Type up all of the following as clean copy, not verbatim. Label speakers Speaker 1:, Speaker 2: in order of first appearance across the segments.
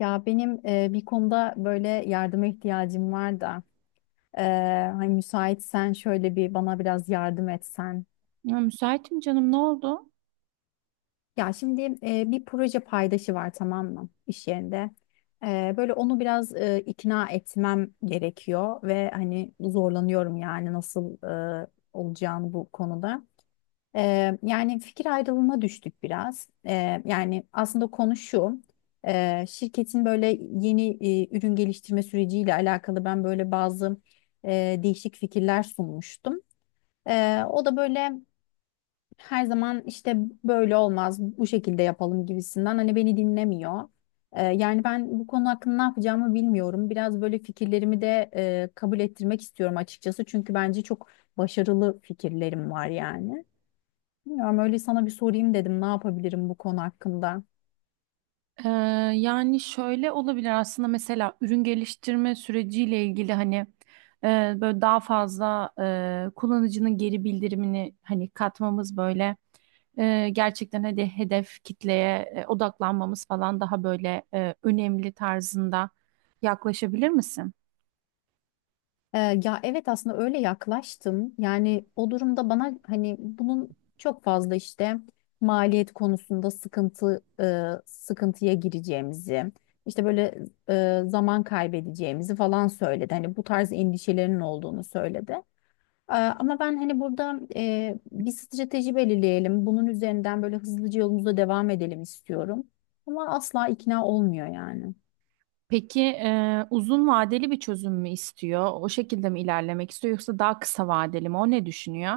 Speaker 1: Ya benim bir konuda böyle yardıma ihtiyacım var da e, hani müsaitsen şöyle bir bana biraz yardım etsen.
Speaker 2: Ya müsaitim canım, ne oldu?
Speaker 1: Ya şimdi bir proje paydaşı var, tamam mı, iş yerinde. Böyle onu biraz ikna etmem gerekiyor ve hani zorlanıyorum yani nasıl e, olacağını bu konuda. Yani fikir ayrılığına düştük biraz. Yani aslında konu şu. Şirketin böyle yeni ürün geliştirme süreciyle alakalı ben böyle bazı değişik fikirler sunmuştum. O da böyle her zaman işte böyle olmaz, bu şekilde yapalım gibisinden hani beni dinlemiyor. Yani ben bu konu hakkında ne yapacağımı bilmiyorum. Biraz böyle fikirlerimi de kabul ettirmek istiyorum açıkçası. Çünkü bence çok başarılı fikirlerim var yani. Bilmiyorum, öyle sana bir sorayım dedim, ne yapabilirim bu konu hakkında.
Speaker 2: Ee, Yani şöyle olabilir aslında, mesela ürün geliştirme süreciyle ilgili hani e, böyle daha fazla kullanıcının geri bildirimini hani katmamız, böyle gerçekten hadi hedef kitleye odaklanmamız falan daha böyle önemli tarzında yaklaşabilir misin?
Speaker 1: Ee, ya evet, aslında öyle yaklaştım. Yani o durumda bana hani bunun çok fazla işte maliyet konusunda sıkıntıya gireceğimizi, işte böyle zaman kaybedeceğimizi falan söyledi. Hani bu tarz endişelerinin olduğunu söyledi. Ama ben hani burada bir strateji belirleyelim. Bunun üzerinden böyle hızlıca yolumuza devam edelim istiyorum. Ama asla ikna olmuyor yani.
Speaker 2: Peki, uzun vadeli bir çözüm mü istiyor? O şekilde mi ilerlemek istiyor, yoksa daha kısa vadeli mi? O ne düşünüyor?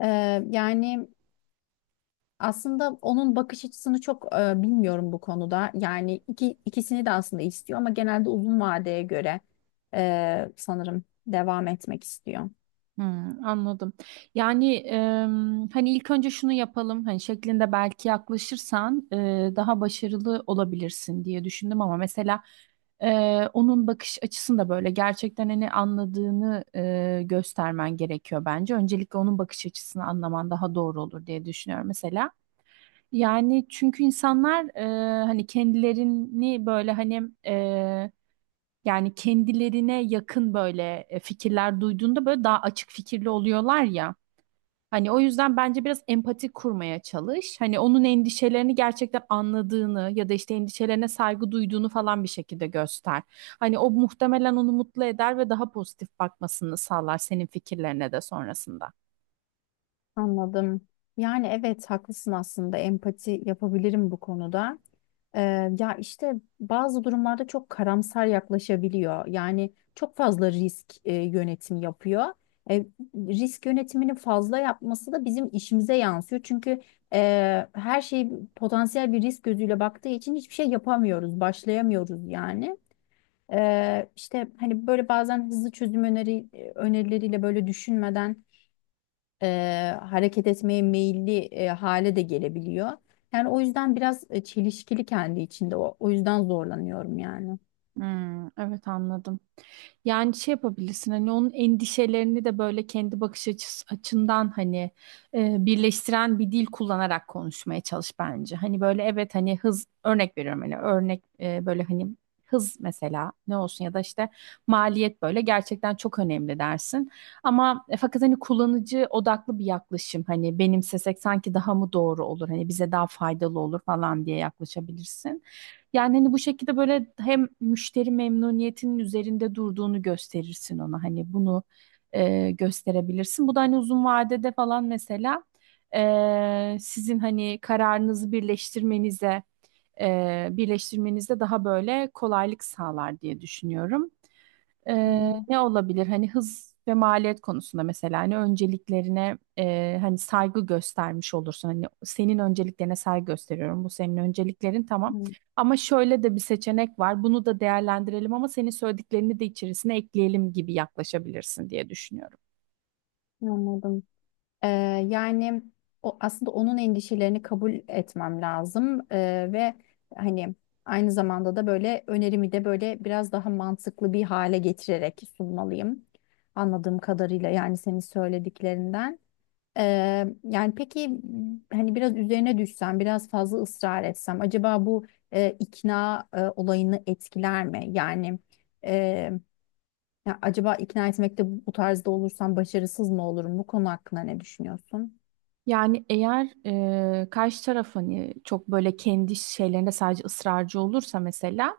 Speaker 1: Yani aslında onun bakış açısını çok bilmiyorum bu konuda. Yani ikisini de aslında istiyor ama genelde uzun vadeye göre sanırım devam etmek istiyor.
Speaker 2: Hmm, anladım. Yani hani ilk önce şunu yapalım hani şeklinde belki yaklaşırsan daha başarılı olabilirsin diye düşündüm, ama mesela e, onun bakış açısını da böyle gerçekten hani anladığını göstermen gerekiyor bence. Öncelikle onun bakış açısını anlaman daha doğru olur diye düşünüyorum mesela. Yani çünkü insanlar hani kendilerini böyle hani yani kendilerine yakın böyle fikirler duyduğunda böyle daha açık fikirli oluyorlar ya. Hani o yüzden bence biraz empati kurmaya çalış. Hani onun endişelerini gerçekten anladığını ya da işte endişelerine saygı duyduğunu falan bir şekilde göster. Hani o muhtemelen onu mutlu eder ve daha pozitif bakmasını sağlar senin fikirlerine de sonrasında.
Speaker 1: Anladım. Yani evet, haklısın, aslında empati yapabilirim bu konuda. Ee, ya işte bazı durumlarda çok karamsar yaklaşabiliyor. Yani çok fazla risk yönetimi yapıyor. E, risk yönetimini fazla yapması da bizim işimize yansıyor. Çünkü her şey potansiyel bir risk gözüyle baktığı için hiçbir şey yapamıyoruz, başlayamıyoruz yani. İşte hani böyle bazen hızlı çözüm önerileriyle böyle düşünmeden e, hareket etmeye meyilli hale de gelebiliyor. Yani o yüzden biraz çelişkili kendi içinde. O yüzden zorlanıyorum yani.
Speaker 2: Hmm, evet, anladım. Yani şey yapabilirsin, hani onun endişelerini de böyle kendi bakış açısı, açından hani birleştiren bir dil kullanarak konuşmaya çalış bence. Hani böyle evet, hani hız, örnek veriyorum, hani örnek böyle hani hız mesela ne olsun, ya da işte maliyet böyle gerçekten çok önemli dersin. Ama fakat hani kullanıcı odaklı bir yaklaşım hani benimsesek sanki daha mı doğru olur, hani bize daha faydalı olur falan diye yaklaşabilirsin. Yani hani bu şekilde böyle hem müşteri memnuniyetinin üzerinde durduğunu gösterirsin ona. Hani bunu gösterebilirsin. Bu da hani uzun vadede falan mesela sizin hani kararınızı birleştirmenize birleştirmenize daha böyle kolaylık sağlar diye düşünüyorum.
Speaker 1: Hmm,
Speaker 2: Ne olabilir? Hani hız ve maliyet konusunda mesela hani önceliklerine hani saygı göstermiş olursun. Hani senin önceliklerine saygı gösteriyorum. Bu senin önceliklerin, tamam.
Speaker 1: hmm,
Speaker 2: Ama şöyle de bir seçenek var. Bunu da değerlendirelim, ama senin söylediklerini de içerisine ekleyelim gibi yaklaşabilirsin diye düşünüyorum.
Speaker 1: anladım. Ee, yani o aslında onun endişelerini kabul etmem lazım ve hani aynı zamanda da böyle önerimi de böyle biraz daha mantıklı bir hale getirerek sunmalıyım. Anladığım kadarıyla yani, senin söylediklerinden. Yani peki, hani biraz üzerine düşsem, biraz fazla ısrar etsem, acaba bu ikna olayını etkiler mi? Yani e, ya acaba ikna etmekte bu tarzda olursam başarısız mı olurum? Bu konu hakkında ne düşünüyorsun?
Speaker 2: Yani eğer karşı taraf hani çok böyle kendi şeylerinde sadece ısrarcı olursa, mesela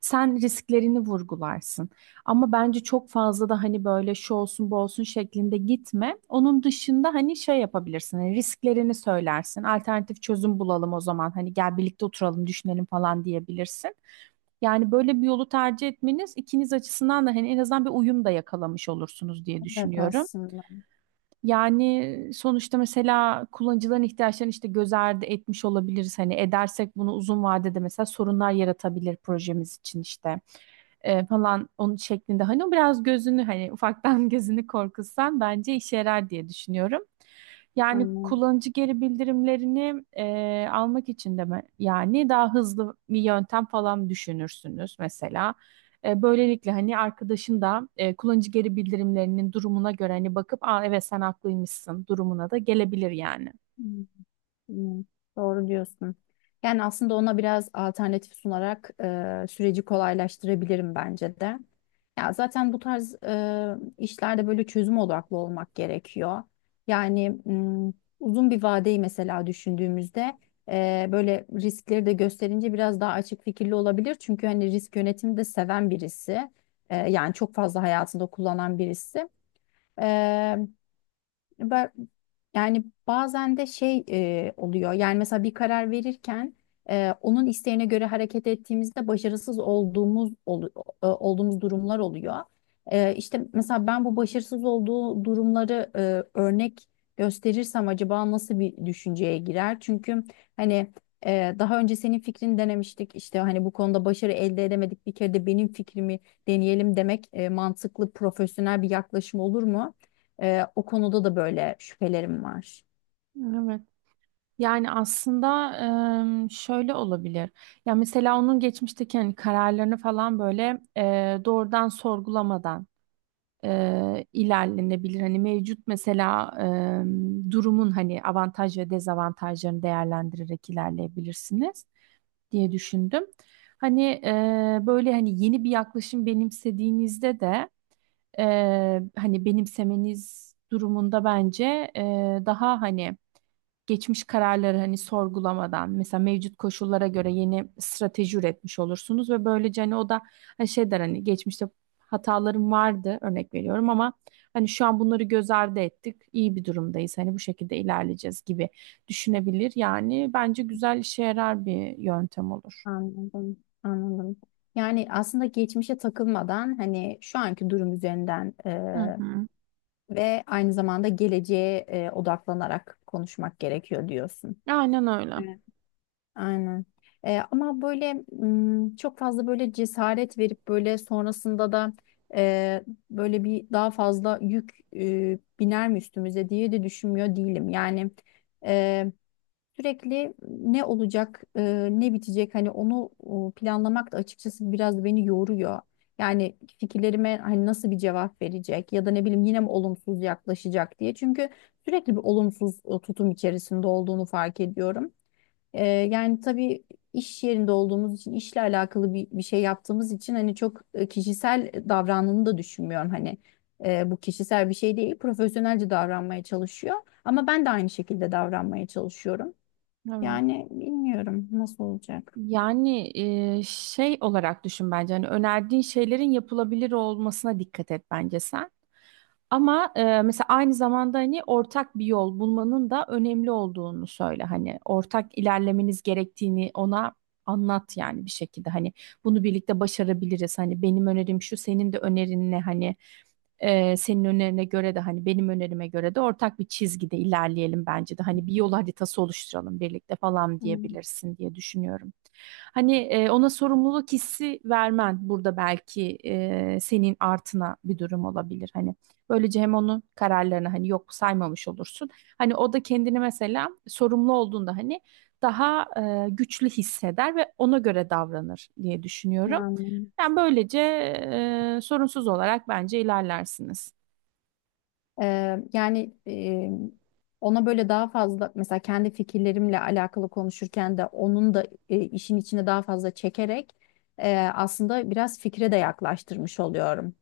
Speaker 2: sen risklerini vurgularsın. Ama bence çok fazla da hani böyle şu olsun bu olsun şeklinde gitme. Onun dışında hani şey yapabilirsin, hani risklerini söylersin. Alternatif çözüm bulalım o zaman, hani gel birlikte oturalım düşünelim falan diyebilirsin. Yani böyle bir yolu tercih etmeniz ikiniz açısından da hani en azından bir uyum da yakalamış olursunuz diye
Speaker 1: Evet,
Speaker 2: düşünüyorum.
Speaker 1: aslında
Speaker 2: Yani sonuçta mesela kullanıcıların ihtiyaçlarını işte göz ardı etmiş olabiliriz. Hani edersek bunu, uzun vadede mesela sorunlar yaratabilir projemiz için, işte falan onun şeklinde. Hani o biraz gözünü, hani ufaktan gözünü korkutsan bence işe yarar diye düşünüyorum. Yani
Speaker 1: anladım.
Speaker 2: kullanıcı geri bildirimlerini almak için de mi? Yani daha hızlı bir yöntem falan düşünürsünüz mesela. E, böylelikle hani arkadaşın da kullanıcı geri bildirimlerinin durumuna göre hani bakıp, aa evet sen haklıymışsın durumuna da gelebilir yani.
Speaker 1: Hmm, doğru diyorsun. Yani aslında ona biraz alternatif sunarak süreci kolaylaştırabilirim bence de. Ya zaten bu tarz işlerde böyle çözüm odaklı olmak gerekiyor. Yani uzun bir vadeyi mesela düşündüğümüzde böyle riskleri de gösterince biraz daha açık fikirli olabilir. Çünkü hani risk yönetimi de seven birisi. Yani çok fazla hayatında kullanan birisi. Ben, yani bazen de şey oluyor. Yani mesela bir karar verirken onun isteğine göre hareket ettiğimizde başarısız olduğumuz durumlar oluyor. E, işte mesela ben bu başarısız olduğu durumları örnek gösterirsem acaba nasıl bir düşünceye girer? Çünkü hani daha önce senin fikrini denemiştik. İşte hani bu konuda başarı elde edemedik. Bir kere de benim fikrimi deneyelim demek mantıklı, profesyonel bir yaklaşım olur mu? O konuda da böyle şüphelerim var.
Speaker 2: Evet. Yani aslında şöyle olabilir. Ya mesela onun geçmişteki hani kararlarını falan böyle doğrudan sorgulamadan ilerlenebilir. Hani mevcut mesela durumun hani avantaj ve dezavantajlarını değerlendirerek ilerleyebilirsiniz diye düşündüm. Hani böyle hani yeni bir yaklaşım benimsediğinizde de e, hani benimsemeniz durumunda bence e, daha hani geçmiş kararları hani sorgulamadan, mesela mevcut koşullara göre yeni strateji üretmiş olursunuz, ve böylece hani o da hani şey der, hani geçmişte hatalarım vardı, örnek veriyorum, ama hani şu an bunları göz ardı ettik iyi bir durumdayız, hani bu şekilde ilerleyeceğiz gibi düşünebilir, yani bence güzel işe yarar bir yöntem olur.
Speaker 1: Anladım, anladım. Yani aslında geçmişe takılmadan hani şu anki durum üzerinden
Speaker 2: Hı hı.
Speaker 1: ve aynı zamanda geleceğe odaklanarak konuşmak gerekiyor diyorsun.
Speaker 2: Aynen öyle.
Speaker 1: Evet. Aynen. Ama böyle çok fazla böyle cesaret verip böyle sonrasında da e, böyle bir daha fazla yük biner mi üstümüze diye de düşünmüyor değilim. Yani sürekli ne olacak, ne bitecek, hani onu planlamak da açıkçası biraz beni yoruyor. Yani fikirlerime hani nasıl bir cevap verecek ya da ne bileyim yine mi olumsuz yaklaşacak diye. Çünkü sürekli bir olumsuz tutum içerisinde olduğunu fark ediyorum. Yani tabii, iş yerinde olduğumuz için, işle alakalı bir şey yaptığımız için hani çok kişisel davrandığını da düşünmüyorum hani. Bu kişisel bir şey değil, profesyonelce davranmaya çalışıyor. Ama ben de aynı şekilde davranmaya çalışıyorum.
Speaker 2: Evet.
Speaker 1: Yani bilmiyorum nasıl olacak.
Speaker 2: Yani şey olarak düşün bence, hani önerdiğin şeylerin yapılabilir olmasına dikkat et bence sen. Ama mesela aynı zamanda hani ortak bir yol bulmanın da önemli olduğunu söyle. Hani ortak ilerlemeniz gerektiğini ona anlat yani bir şekilde. Hani bunu birlikte başarabiliriz. Hani benim önerim şu, senin de önerin ne? Hani senin önerine göre de hani benim önerime göre de ortak bir çizgide ilerleyelim bence de. Hani bir yol haritası oluşturalım birlikte falan
Speaker 1: Hmm,
Speaker 2: diyebilirsin diye düşünüyorum. Hani ona sorumluluk hissi vermen burada belki senin artına bir durum olabilir. Hani böylece hem onun kararlarını hani yok saymamış olursun. Hani o da kendini mesela sorumlu olduğunda hani daha güçlü hisseder ve ona göre davranır diye düşünüyorum.
Speaker 1: yani.
Speaker 2: Yani böylece sorunsuz olarak bence ilerlersiniz.
Speaker 1: Yani ona böyle daha fazla mesela kendi fikirlerimle alakalı konuşurken de onun da işin içine daha fazla çekerek aslında biraz fikre de yaklaştırmış oluyorum.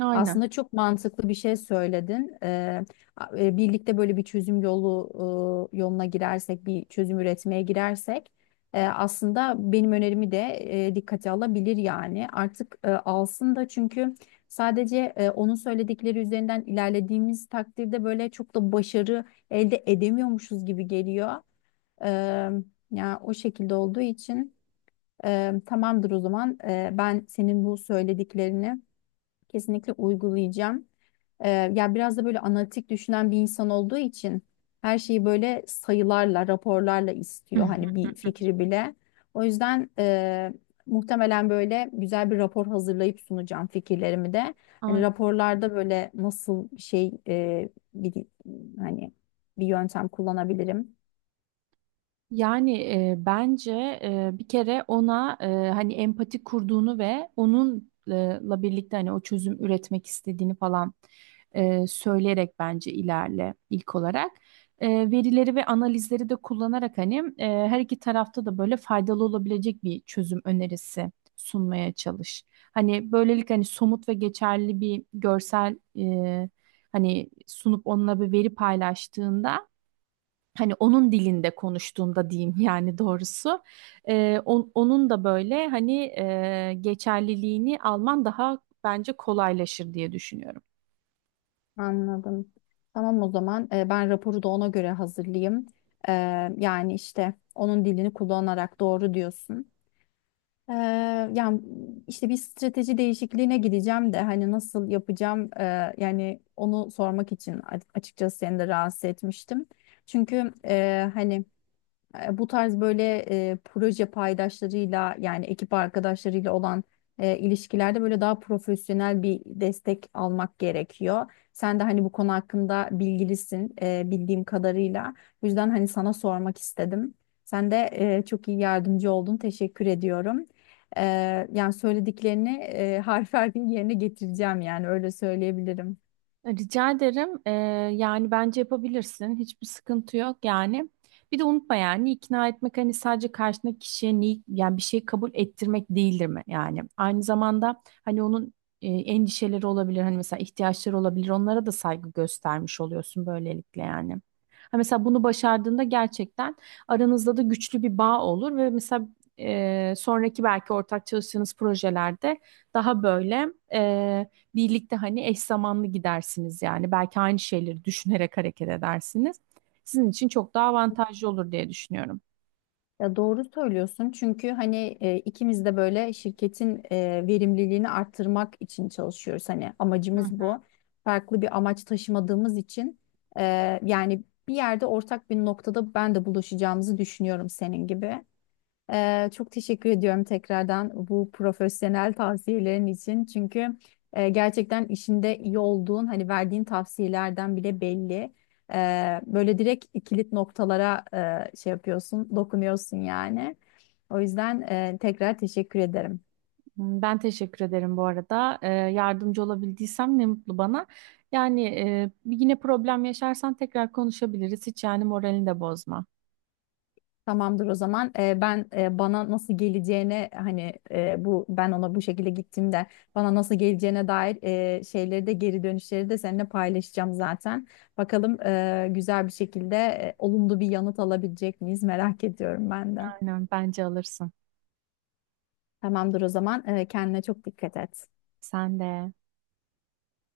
Speaker 2: Aynen.
Speaker 1: Aslında çok mantıklı bir şey söyledin. Birlikte böyle bir çözüm yoluna girersek, bir çözüm üretmeye girersek, aslında benim önerimi de dikkate alabilir yani. Artık alsın da, çünkü sadece onun söyledikleri üzerinden ilerlediğimiz takdirde böyle çok da başarı elde edemiyormuşuz gibi geliyor. Eee Ya o şekilde olduğu için tamamdır o zaman, ben senin bu söylediklerini kesinlikle uygulayacağım. Ya biraz da böyle analitik düşünen bir insan olduğu için her şeyi böyle sayılarla, raporlarla istiyor. Hani bir fikri bile. O yüzden muhtemelen böyle güzel bir rapor hazırlayıp sunacağım fikirlerimi de. Hani
Speaker 2: Aynen.
Speaker 1: raporlarda böyle nasıl bir şey bir hani bir yöntem kullanabilirim.
Speaker 2: Yani bence bir kere ona hani empati kurduğunu ve onunla birlikte hani o çözüm üretmek istediğini falan söyleyerek bence ilerle ilk olarak. E, verileri ve analizleri de kullanarak hani her iki tarafta da böyle faydalı olabilecek bir çözüm önerisi sunmaya çalış. Hani böylelikle hani somut ve geçerli bir görsel hani sunup onunla bir veri paylaştığında, hani onun dilinde konuştuğunda diyeyim yani doğrusu onun da böyle hani geçerliliğini alman daha bence kolaylaşır diye düşünüyorum.
Speaker 1: Anladım. Tamam, o zaman ben raporu da ona göre hazırlayayım. Ee, yani işte onun dilini kullanarak, doğru diyorsun. Ee, yani işte bir strateji değişikliğine gideceğim de hani nasıl yapacağım, yani onu sormak için açıkçası seni de rahatsız etmiştim. Çünkü hani bu tarz böyle proje paydaşlarıyla yani ekip arkadaşlarıyla olan ilişkilerde böyle daha profesyonel bir destek almak gerekiyor. Sen de hani bu konu hakkında bilgilisin bildiğim kadarıyla. Bu yüzden hani sana sormak istedim. Sen de çok iyi yardımcı oldun. Teşekkür ediyorum. E, yani söylediklerini harf harfin yerine getireceğim yani, öyle söyleyebilirim.
Speaker 2: Rica ederim. Yani bence yapabilirsin. Hiçbir sıkıntı yok yani. Bir de unutma, yani ikna etmek hani sadece karşındaki kişiye ni yani bir şey kabul ettirmek değildir mi yani. Aynı zamanda hani onun endişeleri olabilir. Hani mesela ihtiyaçları olabilir. Onlara da saygı göstermiş oluyorsun böylelikle yani. Ha mesela bunu başardığında gerçekten aranızda da güçlü bir bağ olur ve mesela sonraki belki ortak çalıştığınız projelerde daha böyle e, birlikte hani eş zamanlı gidersiniz yani. Belki aynı şeyleri düşünerek hareket edersiniz. Sizin için çok daha avantajlı olur diye düşünüyorum.
Speaker 1: Ya doğru söylüyorsun, çünkü hani ikimiz de böyle şirketin verimliliğini arttırmak için çalışıyoruz. Hani
Speaker 2: Hı.
Speaker 1: amacımız bu. Farklı bir amaç taşımadığımız için e, yani bir yerde ortak bir noktada ben de buluşacağımızı düşünüyorum senin gibi. Çok teşekkür ediyorum tekrardan bu profesyonel tavsiyelerin için. Çünkü gerçekten işinde iyi olduğun, hani verdiğin tavsiyelerden bile belli. Böyle direkt kilit noktalara şey yapıyorsun, dokunuyorsun yani. O yüzden tekrar teşekkür ederim.
Speaker 2: Ben teşekkür ederim bu arada. Yardımcı olabildiysem ne mutlu bana. Yani yine problem yaşarsan tekrar konuşabiliriz. Hiç yani, moralini de bozma.
Speaker 1: Tamamdır o zaman. Bana nasıl geleceğine hani, bu ben ona bu şekilde gittiğimde bana nasıl geleceğine dair şeyleri de, geri dönüşleri de seninle paylaşacağım zaten. Bakalım, güzel bir şekilde olumlu bir yanıt alabilecek miyiz, merak ediyorum ben de.
Speaker 2: Aynen, bence alırsın.
Speaker 1: Tamamdır o zaman. Kendine çok dikkat et.
Speaker 2: Sen de.